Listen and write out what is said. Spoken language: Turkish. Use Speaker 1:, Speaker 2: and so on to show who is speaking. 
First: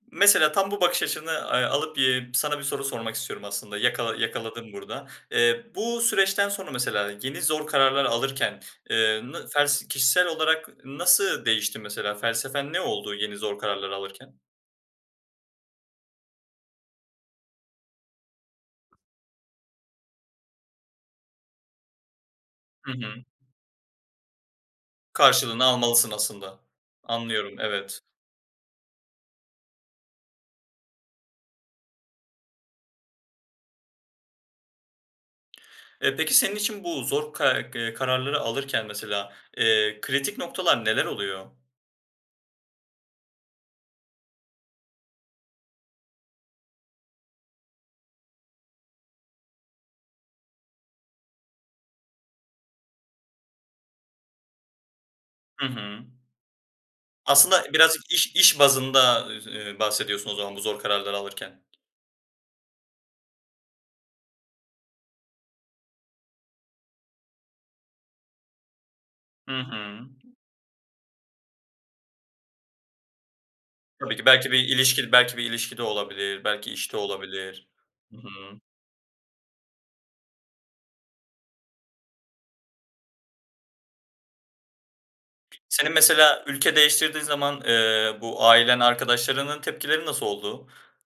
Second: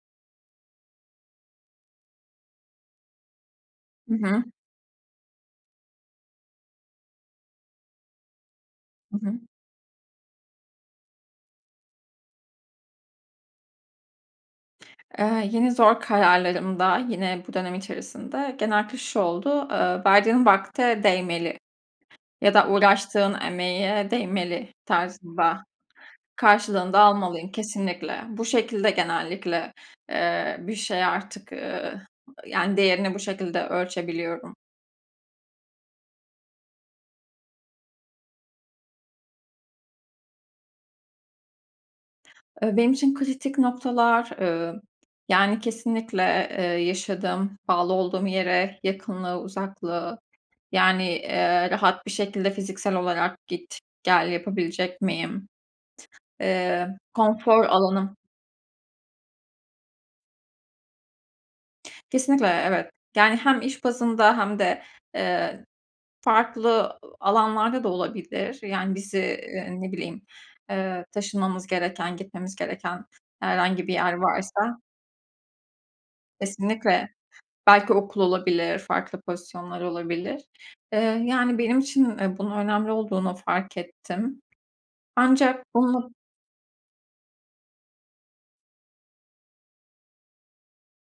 Speaker 1: Mesela tam bu bakış açını a alıp, eee, sana bir soru sormak istiyorum aslında;
Speaker 2: Hı
Speaker 1: yakala
Speaker 2: hı.
Speaker 1: yakaladım burada. Eee, bu süreçten sonra mesela yeni zor kararlar alırken,
Speaker 2: Hı
Speaker 1: ııı,
Speaker 2: hı.
Speaker 1: nı fels kişisel olarak nasıl değişti mesela? Felsefen ne oldu yeni zor kararlar alırken?
Speaker 2: Iıı, yeni zor kararlarımda yine bu dönem içerisinde genellikle şu oldu: Iıı, verdiğin vakte değmeli ya da
Speaker 1: Hı hı.
Speaker 2: uğraştığın emeğe değmeli
Speaker 1: Karşılığını
Speaker 2: tarzında;
Speaker 1: almalısın aslında.
Speaker 2: karşılığını da almalıyım
Speaker 1: Anlıyorum, evet.
Speaker 2: kesinlikle. Bu şekilde genellikle, ııı, bir şey artık, ııı, yani, değerini bu şekilde ölçebiliyorum.
Speaker 1: E, peki senin için bu zor ka kararları alırken mesela, ııı, kritik noktalar neler oluyor?
Speaker 2: E, benim için kritik noktalar, ııı, yani, kesinlikle, ııı, yaşadığım bağlı olduğum yere yakınlığı uzaklığı yani, ııı, rahat bir şekilde fiziksel olarak git, gel yapabilecek miyim?
Speaker 1: Hı hı.
Speaker 2: Eee, konfor
Speaker 1: Aslında biraz
Speaker 2: alanım.
Speaker 1: iş iş bazında, ııı, bahsediyorsun o zaman bu zor kararları alırken.
Speaker 2: Kesinlikle, evet, yani, hem iş bazında hem de, eee, farklı, ııı, alanlarda da olabilir, yani bizi,
Speaker 1: Hı
Speaker 2: eee, ne
Speaker 1: hı.
Speaker 2: bileyim, eee, taşınmamız gereken, gitmemiz gereken herhangi bir yer
Speaker 1: Tabii ki, belki bir
Speaker 2: varsa
Speaker 1: ilişki belki bir ilişkide olabilir, belki işte
Speaker 2: Kesinlikle
Speaker 1: olabilir.
Speaker 2: belki
Speaker 1: Hı
Speaker 2: okul
Speaker 1: hı.
Speaker 2: olabilir, farklı pozisyonlar olabilir. Iıı, yani, benim için, ııı, bunun önemli olduğunu fark ettim. Ancak
Speaker 1: Senin
Speaker 2: bunu
Speaker 1: mesela ülke değiştirdiğin zaman, ııı, bu ailen, arkadaşlarının tepkileri nasıl oldu?